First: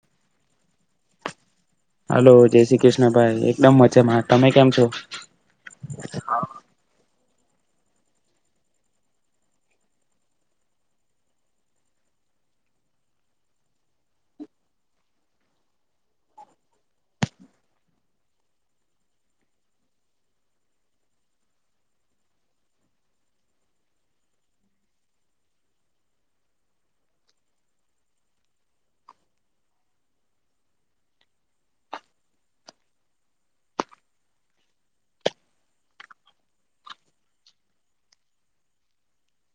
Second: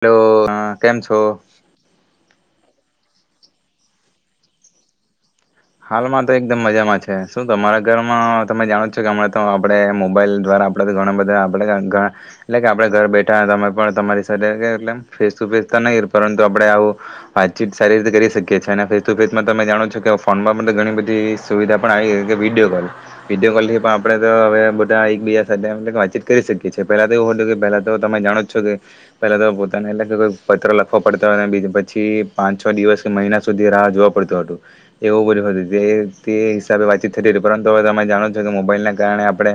Hello હા કેમ છો? હાલો જય શ્રી કૃષ્ણ ભાઈ એકદમ મજામાં, તમે કેમ છો? હાલમાં તો એકદમ મજામાં છે. શું તમારા ઘરમાં તમે જાણો છો કે હમણાં તો આપણે મોબાઈલ દ્વારા આપણે તો ઘણા બધા આપણેણા એટલે કે આપણે ઘર બેઠા તમે પણ તમારી સાથે એકદમ ફેસ ટુ ફેસ તો નહીં પરંતુ આપણે આવું વાતચીત સારી રીતે કરી શકીએ છીએ અને ફેસ ટુ ફેસમાં તમે જાણો છો કે ફોનમાં ઘણી બધી સુવિધા પણ આવી કે વિડીયો કોલ વિડીયો કોલ થી પણ આપડે તો હવે બધા એક બીજા સાથે વાતચીત કરી શકીએ છીએ પેહલા તો એવું હતું કે પેલા તો તમે જાણો જ છો કે પેલા તો પોતાને એટલેઈ પત્ર લખવા પડતા હો પછી પાંચ છ દિવસ કે મહિના સુધી રાહ જોવ પડતું હતું. એવું બધું હતું તે હિસાબે વાતચીત થતી ર હતી પરંતુ હવે તમે જાણો છો કે મોબાઈલના કારણે આપણે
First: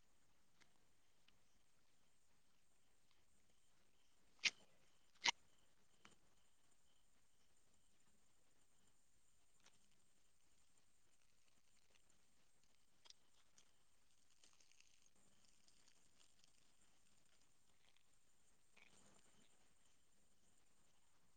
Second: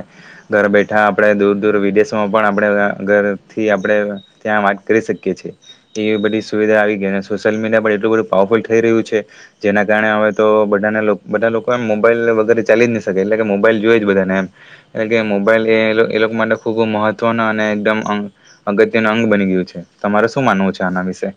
ઘર બેઠા આપણે દૂર દૂર વિદેશોમાં પણ આપણે ઘરથી આપણે ત્યાં વાત કરી શકીએ છીએ. તે બધી સુવિધા આવી ગઈ સોશિયલ મીડિયા પણ એટલું બધું પાવરફુલ થઈ રહ્યું છે. જેના કારણે હવે તો બધાને બધા લોકો એમ મોબાઈલ વગેરે ચાલી જ નહી શકે એટલે કે મોબાઈલ જોય જ બધાને એમ કારણ કે મોબાઈલ એ એ લોકો માટે ખુબ મહત્વનો અને એકદમ અ અગત્ય ન અંગ બની ગયું છે. તમારે શું માનવું છે આના વિશે.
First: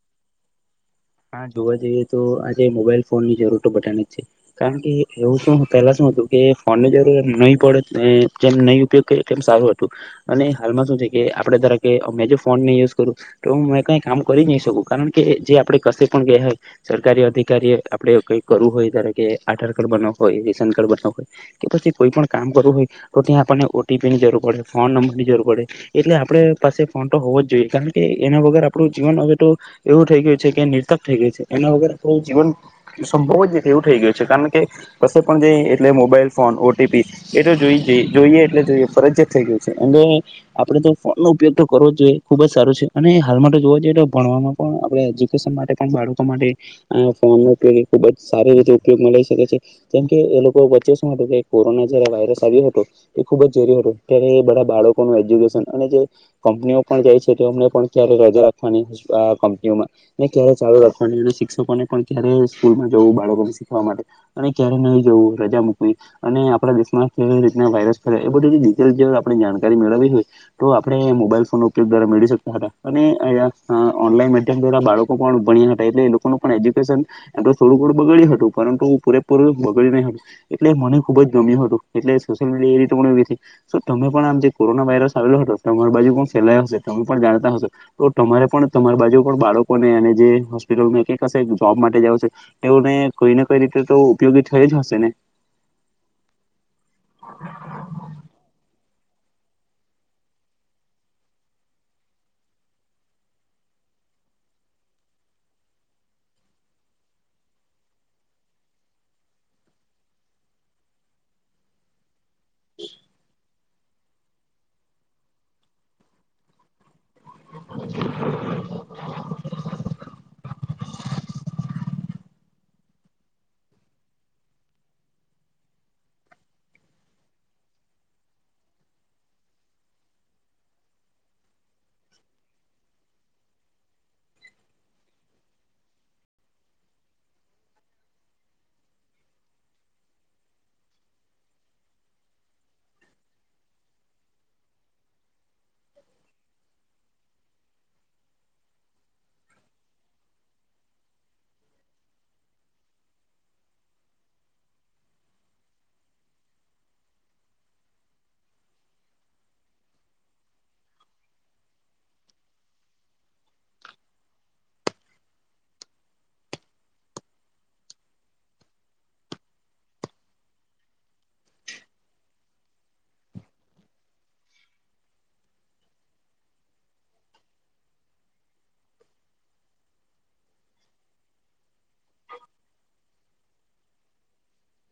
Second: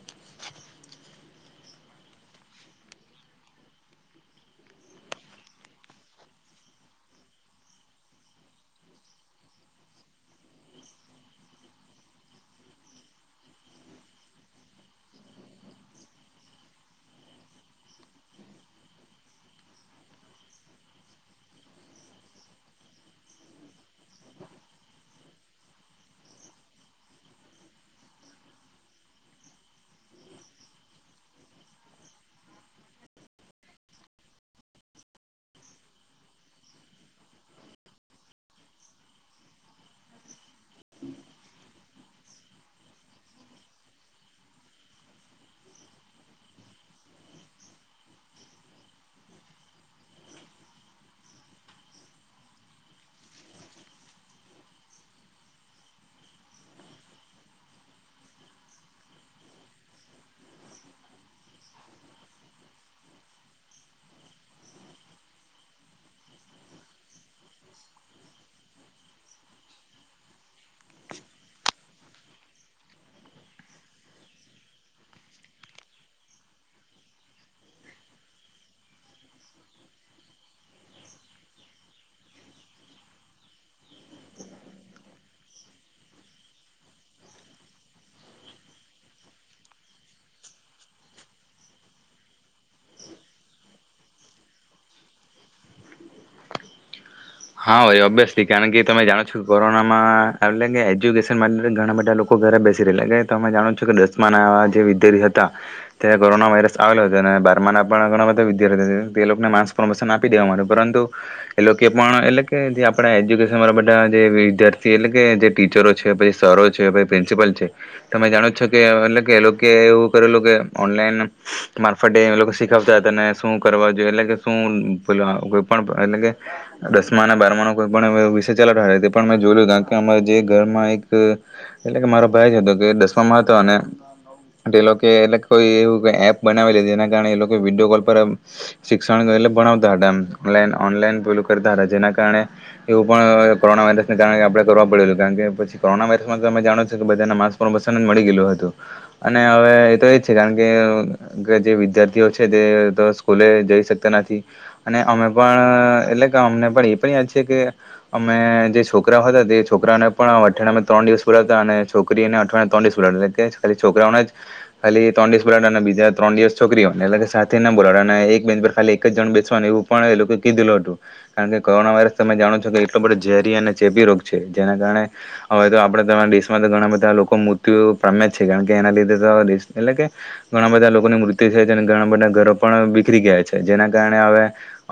હા જોવા જઈએ તો આજે મોબાઈલ ફોન ની જરૂર તો બધાનેજ છે કારણ કે એવું શું પહેલા શું હતું કે ફોનની જરૂર નહી પડે જેમ નહી ઉપયોગ કરીએ તેમ સારું હતું અને હાલમાં શું છે કે આપડ ધાર કે મેં જો ફોનને યુઝ કરું તો હું મે કઈ કામ કરી નહી શકું કારણ કે જે આપણે કસે પણ ગે હય સરકારી અધિકારી એ આપડે કઈક કરવું હોય ધાર કે આધાર કાર્ડ બનાવો હોય રેશન કાર્ડ બનાવું હોય કે પછી કોઈ પણ કામ કરવું હોય તો ત્યાં આપણને ઓટીપી ની જરૂર પડે ફોન નંબર ની જરૂર પડે એટલે આપડ પાસે ફોન તો હોવો જ જોઈએ કારણ કે એના વગર આપડું જીવન હવે તો એવું થઈ ગયું [inaudible] નિર્થક થઈ ગયું છે એના વગર આપણું જીવન સંભવ જ નથી એવું થઈ ગયું છે કારણ કે કશે પણ જઈ એટલે મોબાઈલ ફોન ઓટીપી એ તો જોઈ જોઈએ એટલે જોઈએ ફરજિયાત થઈ ગયું છે અને આપણેે તો ફોન નો ઉપયોગ તો કરવો જ જોઈએ ખુબ જ સારો છે અને હાલ માટે જોવા જઈએ તો ભણવામાં પણ આપણે એજ્યુ ભવિષ્ય માટે બાળકો માટે આ ફોન ઉપયોગ ખુબ જ સારી રીતે ઉપયોગમાં લઈ શકે છે કેમ કે એ લોકો વચ્ચે શું હતું કે કોરોના જયારે વાયરસ આવ્યો હતો એ ખુબ ઝેરી હતો ત્યારે એ બધા બાળકોનું એજ્યુકેશન અને જે કંપનીઓ પણ જાય છે તેમને પણ ક્યારે રજા રાખવાની કંનીઓમાં ક્યારે ચાલુ રાખવાની અને શિક્ષકોને પણ ક્યારે સ્કૂલમાં જવું બાળકોમાં શીખવા માટે અને ક્યારે નહીં જવું રજા મૂકવી અને આપણા દેશમાં કેવી રીતના વાયરસ ફેલા એ બધી ડીટેલ આપણે જાણકારી મેળવવી હોય તો આપણે મોબાઈલ ફોન નો ઉપયોગ દ્વારા મેળવી શકતા હતા અને અ ઓનલાઈન માધ્યમ દ્વારા બાળકો [unintelligible] ભાણિયા હતા એટલે એ લોકોનું પણ એજ્યુકેશન એમ તો થોડું ઘણુ બગડ્યું હતું પરંતુ પૂરેપૂરું બગડ્યું નહી હતું એટલે મને ખુબ જ ગમ્યું હતું એટલે સોશિયલ મીડિયા એ રી એવી તમે પણ આમ જે કોરોના વાયરસ આવેલો હતો તમારી બાજુ પણ ફેલાયો હશે તમે પણ જાણતા હશો તો તમારે પણ તમારી બાજુ પણ બાળ લોકોને અને જે હોસ્પિટલ એક જોબ માટે [unintelligible] એને કઈને કઈ રીતે તો ઉપયોગી થઈ જ હશે ને. હા ભાઈ ઓબ્વિયસલી કારણ કે તમે જાણો છો કે કોરોનામાં એટલે કે એજ્યુકેશન માટે ઘણા બધા લોકો ઘરે બેસી રહે, તમે જાણો છો કે દસમા ના જે વિદ્યાર્થી હતા તે કોરોના વાયરસ આવેલો હતો અને બારમા ના પણ ઘણા બધા વિદ્યાર્થી તે લોકોને માસ પરમોશન આપી દેવાનું પરંતુ એ લોકો વાણા એલેક કે જે આપણે એજુકેશ- તમારા બધા જે વિદ્યાર્થી એટલે કે જે ટીચરો છે, પછી સરો છે પ્રિન્સીપલ છે તમે જાણો છો કે એ લોકે એ લોકે એવું કરેલું કે ઓનલાઈન મારફતે શીખવતા ને શું કરવા જોઈએ એટલે કે શું કોઈ પણ એટલે કે દસમા અને બારમા ન કોઈ પણ વિષય ચાલવ પણ મેં જોયું ત કે અમા જે ઘરમાં એક એટલે કે મારો ભાઈ હતો કે દસમામાં હતો અને તે એટલે કોઈ એવું એપ બનાવેલી તી જેના કારણે એ લોકો વિડીયો કોલ પર શિક્ષણ એટલે ભણાવતા હતા ઓનલાઈન જેના કારણે એવું પણ કોરોના વાયરસને કારણે આપણે કરવા પડેલું કારણ કે પછી કોરોના વાયરસમાં તમે જાણો છો કે, બધાના માસ પ્રમોશન જ મળી ગયલું હતું અને હવે એતો એજ છે કારણ કે જે વિદ્યાર્થીઓ છે તે સ્કૂલે જઈ શકતા નથી અને અમે પણ એટલે તો અમને પણ એ પણ યાદ છે કે અમે જે છોકરાઓ હતાં તે છોકરાને પણ આમ અઠવાડિયામાં ત્રણ દિવસ પુરાવતા અને છોકરીઓને અઠવાડિયામાં ત્રણ દિવસ બુલાવતા એટલે કે, જ ખાલી છોકરાઓને જ ખાલી ત્રણ દિવસ બુલાવતા અને બીજા ત્રણ દિવસ છોકરીઓને એટલે કે સાથે ના બોલાવતા અને એક બેંચ પર ખાલી એક જ જણ બેસવાનું એવું પણ એ લોકોએ કીધેલું હતું. કારણ કે કોરોના વાયરસ તમે જાણો છો કે એટલો બધો ઝેરી અને ચેપી રોગ છે. જેના કારણે હવે તો આપણે તમારા દેશમાં તો ઘણા બધાં લોકો મૃત્યુ પામ્યા જ છે. કારણ કે એના લીધે તો દેશ એટલે કે ઘણા બધાં લોકોની મૃત્યુ થઈ તીને અને ઘણા બધાં ઘરો પણ બીખરી ગયા છે જેના કારણે હવે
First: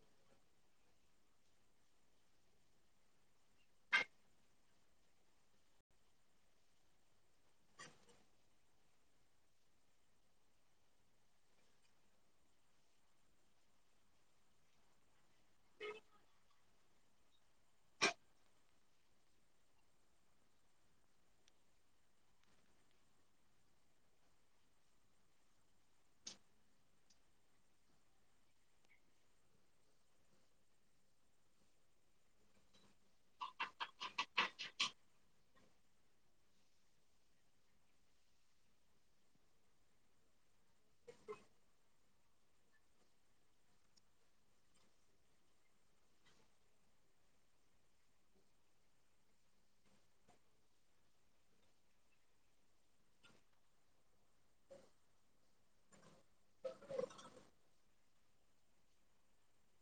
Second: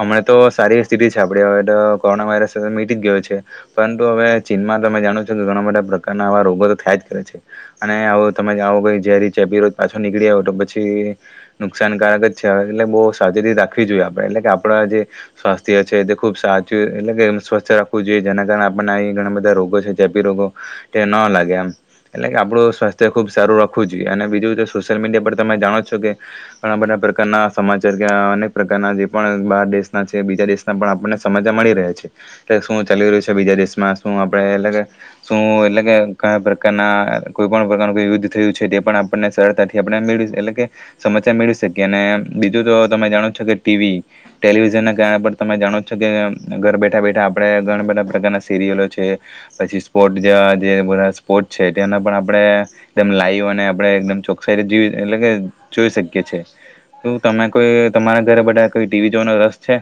અમે તો સારી સ્થિતિ છે આપણી હવે તો કોરોના વાયરસ મીટી જ ગયો છે., પરંતુ હવે ચીનમાં તમે જાણો છો કે ઘણા બધાં પ્રકારના આવા રોગો તો થયા જ કરે છે. અને આવો તમે આવો કોઈ ઝેરી ચેપી રોગ પાછો નીકળી આવે તો પછી નુકસાનકારક જ છે, એટલે બહુ સાવચેતી રાખવી જોઈએ આપણે એટલે કે આપણા જે સ્વાસ્ થયો છે તે ખૂબ સાચું એટલે કે એને સ્વસ્થ રાખવું જોઈએ. જેના કારણે આપણને અ ઘણા બધા રોગો છે ચેપી રોગો તે નો લાગે એમ એટલે કે આપણું સ્વાસ્થ્ય ખુબ સારું રાખવું જોઈએ, અને બીજું કે સોશિયલ મીડિયા પર તમે જાણો છો કે ઘણા બધા પ્રકારના સમાચાર કે અનેક પ્રકારના જે પણ બાર દેશના છે બીજા દેશ ના પણ આપણને સમાચાર મળી રહયા છે, કે શું ચાલી રહ્યું છે બીજા દેશમાં શું આપણે એટલે કે શું એટલે કે કયા પ્રકારના કોઈ પણ પ્રકારનું યુદ્ધ થયું છે, તે પણ આપણને સરળતાથી આપણે મેળવી એટલે કે સમાચાર મેળવી શકીએ અને બીજું તો તમે જાણો જ છો કે ટીવી ટેલિવિઝનના કારણે પણ તમે જાણો જ છો કે ઘર બેઠા બેઠા આપણે ઘણા બધાં પ્રકારના સિરિયલો છે, પછી સ્પોર્ટ જેવા જે બધા સ્પોર્ટ છે તેના પણ આપણે એકદમ લાઈવ અને આપણે એકદમ ચોકસાઈથી જીવી એટલે કે જોઈ શકીએ છીએ. શું તમે કોઈ તમારા ઘરે બધા કોઈ ટીવી જોવાનો રસ છે?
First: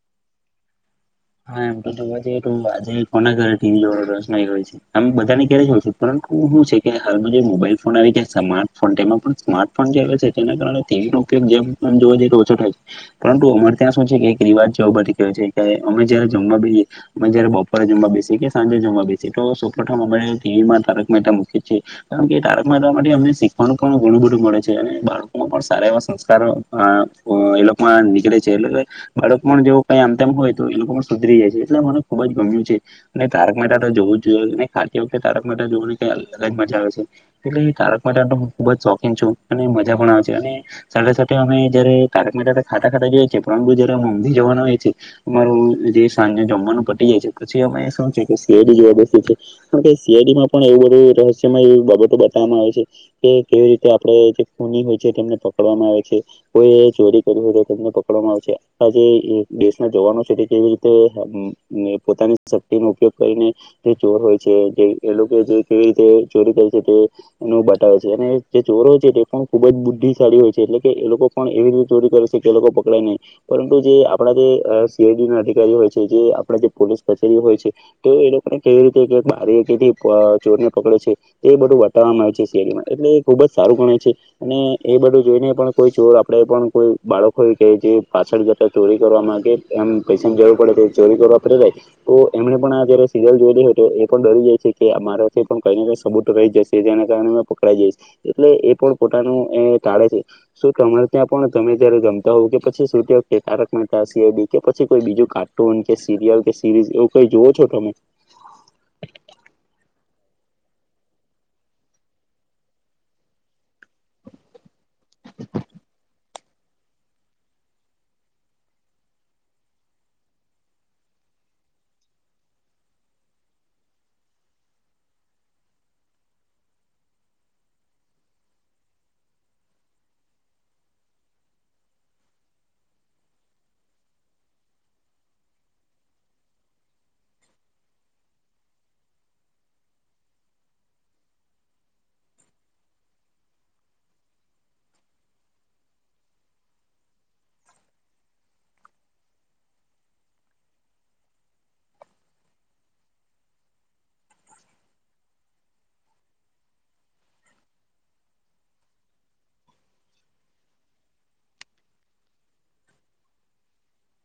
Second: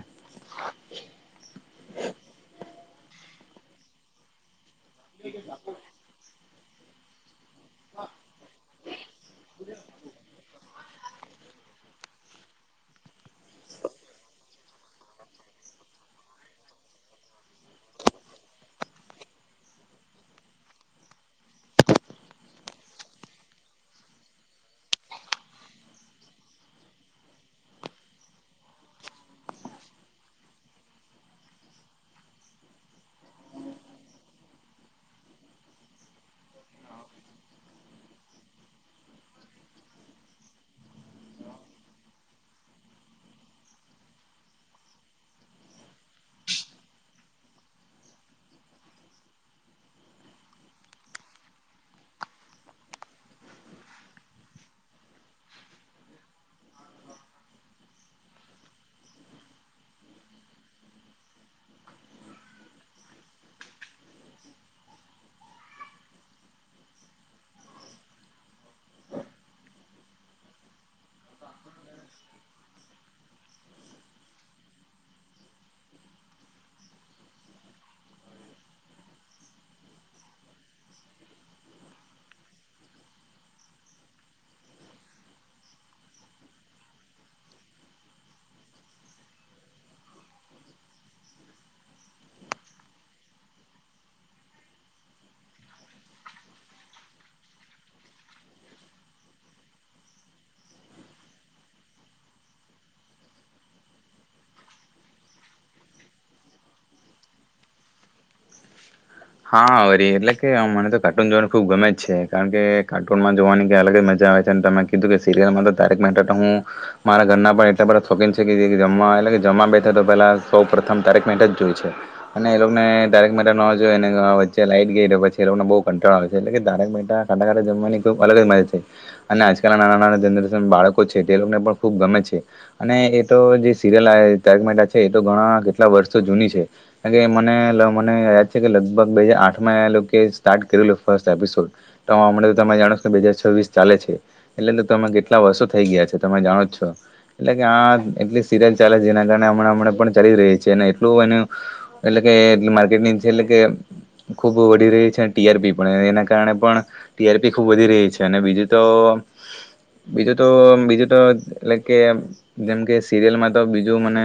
હા એમ તો જોવા જઈએ તો આજે કોના ઘરે ટીવી જોવાનો રસ નઈ હોય છે. આમ બધાને ક્યારેક હોય છે, પરંતુ હું શું છે કે હાલમાં જે મોબાઈલ ફોન આવી ગયા સ્માર્ટ ફોન તેમાં પણ સ્માર્ટ ફોન જે આવ્યા છે તેના કારણે ટીવી નો ઉપયોગ જેમ પન જોવા જઈએ તો ઓછો થાય છે, પરંતુ અમારે ત્યાં શું છે કે એક રિવાજ જેવો બધી ગયો છે કે હવે અમે જયારે જમવા બેહીએ અમે જયારે બપોરે જમવા બેસીએ કે સાંજે જમવા બેસીએ તો સૌપથમ અમે ટીવીમાં તારક મહેતા મૂકીએ છીએ. કારણ કે એ તારક મહેતામાંથી અમને શીખવાનું પણ ઘણું બધું મળે છે, અને બાળકોમાં પણ સારા એવા સંસ્કારો અ એ લોકમાં નીકળે છે. એટલે કે બાળક પણ જોવ કઈ આમ તેમ હોય તો એ લોકો પણ સુધરી જાય છે એટલે મને ખુબ જ ગમ્યું છે અને તારક મહેતા તો જોવું જ જોઈએ ને ખાતી વખતે તારક મહેતા જોવાની કઈ અલગ જ મજા હોય છે, એટલે તારક મહેતાનો હું ખુબ જ શોખીન છું અને મજા પણ આવે છે અને સાથે-સાથે અમે જયારે તારક મહેતા ખાતા ખાતા જોઈએ છીએ પરંતુ જયારે ઊંઘી જવાના હોય છે. અમારું જે સાંજે જમવાનું પટી જાય છે પછી અમે શું છે કે સી આઈ ડી જોવા બેસીએ છીએ. શું કે સી આઈ ડીમાં પણ એવું બધું રહસ્યમાં એવી બાબતો બતાવવામાં આવે છે કે કેવી રીતે આપણે જે ખૂની હોય છે તેમને પકડવામાં આવે છે. કોઈએ ચોરી કરી હોય તો તેમને પકડવામાં આવે છે આ જેે એ દેશના જવાનો છે તે કેવી રીતે પોતાની શક્તિનો ઉપયોગ કરીને જે ચોર હોય છે, જે એ લોકો જે કેવી રીતે ચોરી કરે છે તેનો બતાવે છે અને જે ચોર હોય છે તે પણ ખુબ જ બુદ્ધિશાળી હોય છે એટલે કે એ લોકો પણ એવી રીતે ચોરી કરે છે કે એ લોકો પકડાય નહીં, પરંતુ જે આપણા જે અ સી આઈ ડીના અધિકારી હોય છે. જે આપણા જે પોલીસ કચેરી હોય છે તે એ લોકોને કેવી રીતે કે બારે કે થી ચોર ને પકડે છે. તે બધું બતાવવામાં આવે છે સી આઈ ડીમાં એટલે એ ખુબ જ સારું ગણાય છે અને એ બધું જોઈને પણ કોઈ ચોર આપણેે પણ કોઈ બાળક હોય કે જે પાછળ જતા ચોરી કરવા માંગે એમ પૈસાની જરૂર પડે તો ચોરી કરવા પ્રેરાય તો એમણે પણ આ જ્યારે સીરયલ જોઈલી હોય તો એ પણ ડરી જાય છે કે મારાથી પણ કઈ ને કઈ સબૂત તો રહી જ જશે જેના કારણે મેં પકડાઈ જઈશ, એટલે એ પણ પોતાનું એ ટાળે છે. શું તમારે ત્યાં પણ તમે જયારે જમતા હોવ કે પછી સૂતી વખતે Tarak Mehta, C I D કે પછી કોઈ બીજું કાર્ટૂન કે સિરિયલ કે સિરીઝ એવું કંઈ જોવો છો તમે? હા વરી એટલે કે મને તો કાર્ટૂન જોવાનું ખૂબ ગમે જ છે. કારણ કે કાર્ટૂનમાં જોવાની કાઈ અલગ જ મજા આવે છે અને તમે કીધું કે સિરિયલમાં તો તારક મહેતા તો હું મારા ઘરના પણ એટલા બધાં શોખીન છે કે એ કે જમવા એટલે કે જમવા બેઠા તો પેલા સૌ પ્રથમ તારક મહેતા જ જોવે છે, અને એ લોકોને તારક મહેતાનો અવાજ વચ્ચે લાઈટ ગઈ તો પછી એ લોકોને બઉ કંટાળો આવે છે એટલે કે તારક મહેતા ખાતા ખાતા જમવાની તો અલગજ મજા છે અને આજકાલ નાના નાના જનરેશન બાળકો છે તે લોકોને પણ ખૂબ ગમે છે અને એ તો જે સિરિયલ તારક મહેતા છે, એ તો ઘણા કેટલા વર્ષો જૂની છે કારણ કે મને લ મને છે કે લગભગ બે હજાર આઠમાં એ લોકોએ સ્ટાર્ટ કરેલું ફર્સ્ટ એપિસોડ તો હમણાં તો તમે જાણો છો બે હજાર છવ્વીસ ચાલે છે એટલે તો તમે કેટલા વર્ષો થઈ ગયા છે તમે જાણો છો, એટલે કે આ એટલી સિરિયલ ચાલે છે જેના કારણે હમણા હમણાં પણ ચાલી રહી છે ને એટલું એને એટલે કે એટલુ માર્કેટની જેટલે કે ખૂબ વધી રહી છે ટીઆરપી પણ એના કારણે પણ ટીઆરપી ખૂબ વધી રહી છે અને બીજું તો બીજું તો બીજું તો એટલે કે જેમકે સીરિયલમાં તો બીજું મને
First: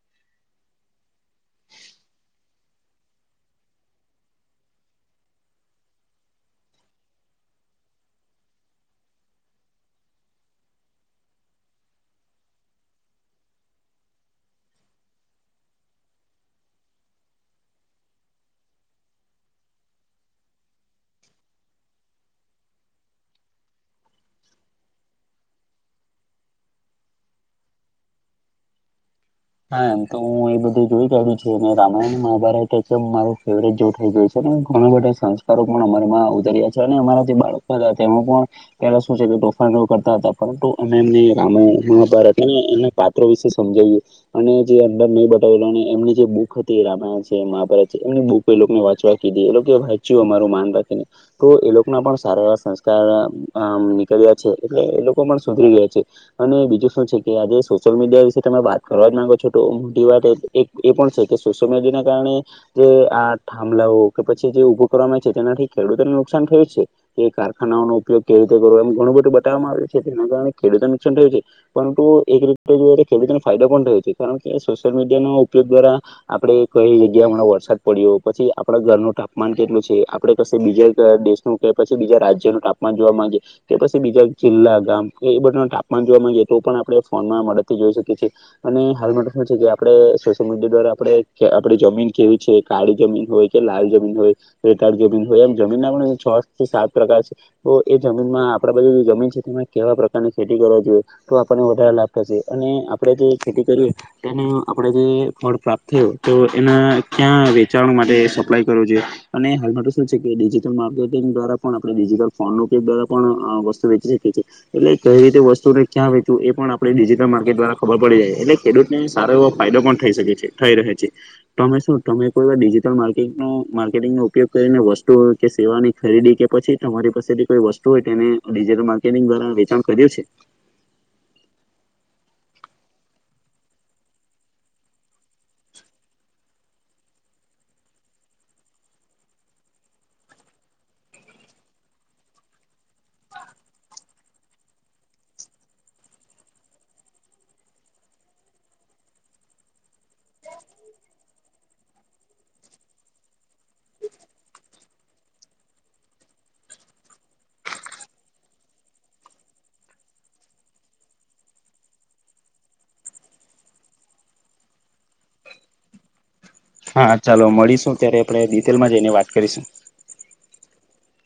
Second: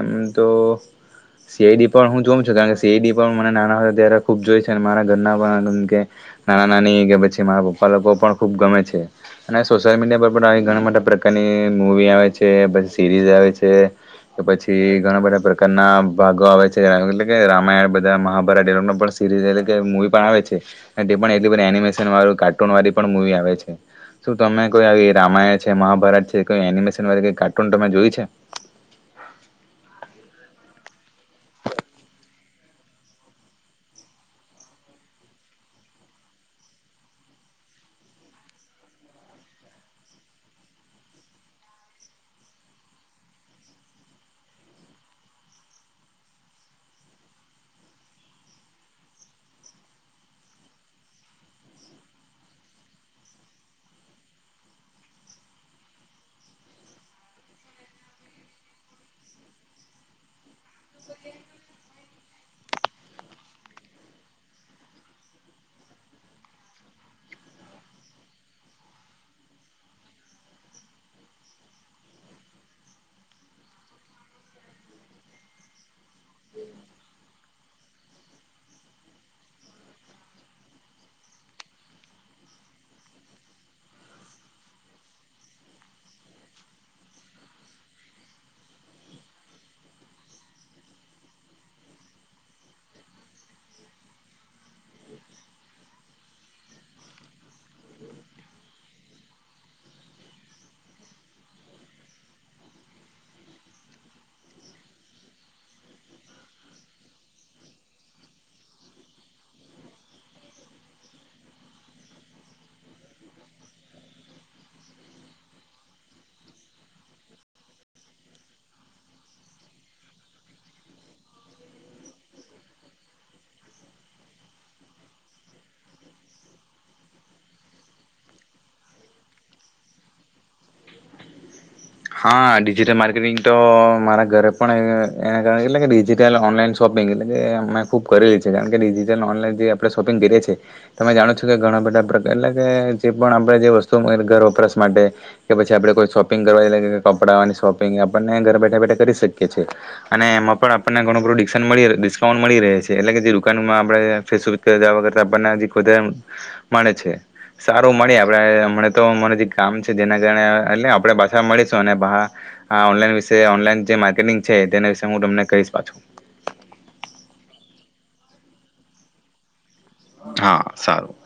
એમ તો સી આઈ ડી પણ હું જોઉ છું કારણ કે સી આઈ ડી પણ મને નાના હતા ત્યારે ખુબ જોય છે મારા ઘરના પણ કે નાના નાની કે પછી મારા પપ્પા લોકો પણ ખુબ ગમે છે અને સોશિયલ મીડિયા પર પણ આવી ઘણા બધા પ્રકારની મૂવી આવે છે પછી સીરીઝ આવે છે કે પછી ઘણા બધા પ્રકારના ભાગો આવે છે એટલે કે રામાયણ મહાભારત એ લોકનો પણ સીરીઝ એટલે મુવી પણ આવે છે તે પણ એટલી બધી એનિમેશન વાળું કાર્ટૂન વાળી પણ મુવી આવે છે શું તમે કોઈ આવી રામાયણ છે મહાભારત છે કોઈ એનિમેશન વાળી કઈ કાર્ટૂન તમે જોઈ છે? હા એમ તો હું અહી બધું જોઈ કાઢ્યું છે, ને રામાયણ મહાભારત એકદમ મારો ફેવરેટ જેવું થઈ ગયું છે ઘણા બધા સંસ્કારો પણ અમારામાં ઉતર્યા છે અને અમારા જે બાળકો [inaudible] તેમનુ પણ પેલા શું છે કે તોફાનો કરતા હતા પરંતુ અમે એમને રામાયણ મહાભારત અને એમના પાત્રો વિશે સમજાયવું. અને જે અંદર નહી બતાવેલો અને એમની જે બુક હતી રામાયણ છે મહાભારત છે એમની બુક એ લોકોને વાંચવા કીધી એ લોકો વાંચ્યું અમારું માન રાખીને તો એ લોકોના પણ સારા એવા સંસ્કાર અ નીકળ્યા છે એટલે એ લોકો પણ સુધરી ગયા છે અને બીજું શું છે કે આજે સોશિયલ મીડિયા વિશે તમે વાત. કરવા જ માંગો છો તો મોટી વાત એક એ પણ છે કે સોશિયલ મીડિયાને કારણે જે આ થાંભલાઓ કે પછી જે ઉભું કરવામાં છે તેનાથી ખેડૂતોને નુકસાન થયું જ છે કે કારખાનાઓનો ઉપયોગ કેવી રીતે કરવો એમ ઘણું બધું બતાવામાં આવે છે તેના કારણે ખેડૂતોને નુકસાન થયું છે પરંતુ એક રીતે જોઇયે તો ખેડૂતોને ફાયદો પણ થયો છે કારણ કે સોશિયલ મીડિયાનો ઉપયોગ દ્વારા આપડે કઈ જગ્યામાં વરસાદ પડ્યો પછી આપણા ઘરનું તાપમાન કેટલું છે આપડે કસે બીજા દેશનું કે પછી બીજા રાજ્યનું તાપમાન જોવા માંગીએ કે પછી બીજા જિલ્લા ગામ કે એ બધા તાપમાન જોવા માંગીએ તો પણ આપણે ફોનમાં મદદથી જોઈ શકીએ છીએ. અને હાલમાં તો શું છે કે આપડે સોશિયલ મીડિયા દ્વારા આપેડે આપડી જમીન કેવી છે કાળી જમીન હોય કે લાલ જમીન હોય રેતાળ જમીન હોય એમ જમીનના પણ છ થી સાત પ્રકાર છે તો એ જમીનમાં આપડા બાજુ જમીન છે તેમાં કેવા પ્રકારની ખેતી કરવા જોઈએ તો આપણને વધારે લાભ થશે અને આપ આપણે જે ખેતી કરીએ તેને આપણે જે ફળ પ્રાપ્ત થયું તો એના ક્યાં વેચાણ માટે સપ્લાય કરવું જોઈએ અને હાલમાં તો શું છે કે ડિજિટલ માર્કેટિંગ દ્વારા પણ આપણે ડિજિટલ ફોનનો કે દ્વારા પણ અ વસ્તુ વેચી શકીએ છીએ. એટલે કઈ રીતે વસ્તુ ને ક્યાં વેચવું એ પણ આપણે ડિજિટલ માર્કેટ દ્વારા ખબર પડી જાય એટલે ખેડૂતને સારો એવો ફાયદો પણ થઈ શકે છે થઈ રહે છે તમે શું તમે કોઈ ડિજટલ માર્કેટિંગનોો ઉપયોગ કરીને વસ્તુ કે સેવાની ખરીદી કે પછી તમારી પાસેથી કોઈ વસ્તુ હોય તેને ડિજટલ માર્કેટિંગ દ્વારા વેચાણ કર્યું છે હા ડિજિટલ માર્કેટિંગ તો મારા ઘરે પણ એના કારણે એટલે કે ડિજિટલ ઓનલાઈન શોપિંગ એટલે કે મેં ખુબ કરેલી છે કારણ કે ડિજિટલ ઓનલાઈન જે આપણે શોપિંગ કરીએ છીએ તમે જાણો છો કે ઘણા બધા પ્રકાર એટલે કે જે પણ આપણેે જે વસ્તુ ઘર વપરાસ માટે કે પછી આપડણે કોઈ શોપિંગ કરવા એ કપડાની શોપિંગ આપણને ઘરે બેઠા બેઠા કરી શકીએ છીએ અને એમાં પણ આપણને ઘણું બું ડિકશન મળી ડિસ્કાઉન્ટ મળી રહે છે એટલે કે જે દુકાનમાં આપણે ફેસબુ જવા કરતા આપણને હ ખા મળે છે સારું મળે આપણે હમ તો અમા જે કામ છે જેના કારણે એટ આપણે પાછા મળે અને પાહા આ ઓનલાઇન વિશે ઓનલાઇન જે માર્કેટિંગ છે તેના વિશે હું તમને કહીશ પાછું. હા ચાલો મળીશું ત્યારે આપણે ડિટેલમાં જઈને વાત કરીશું. હા સારું.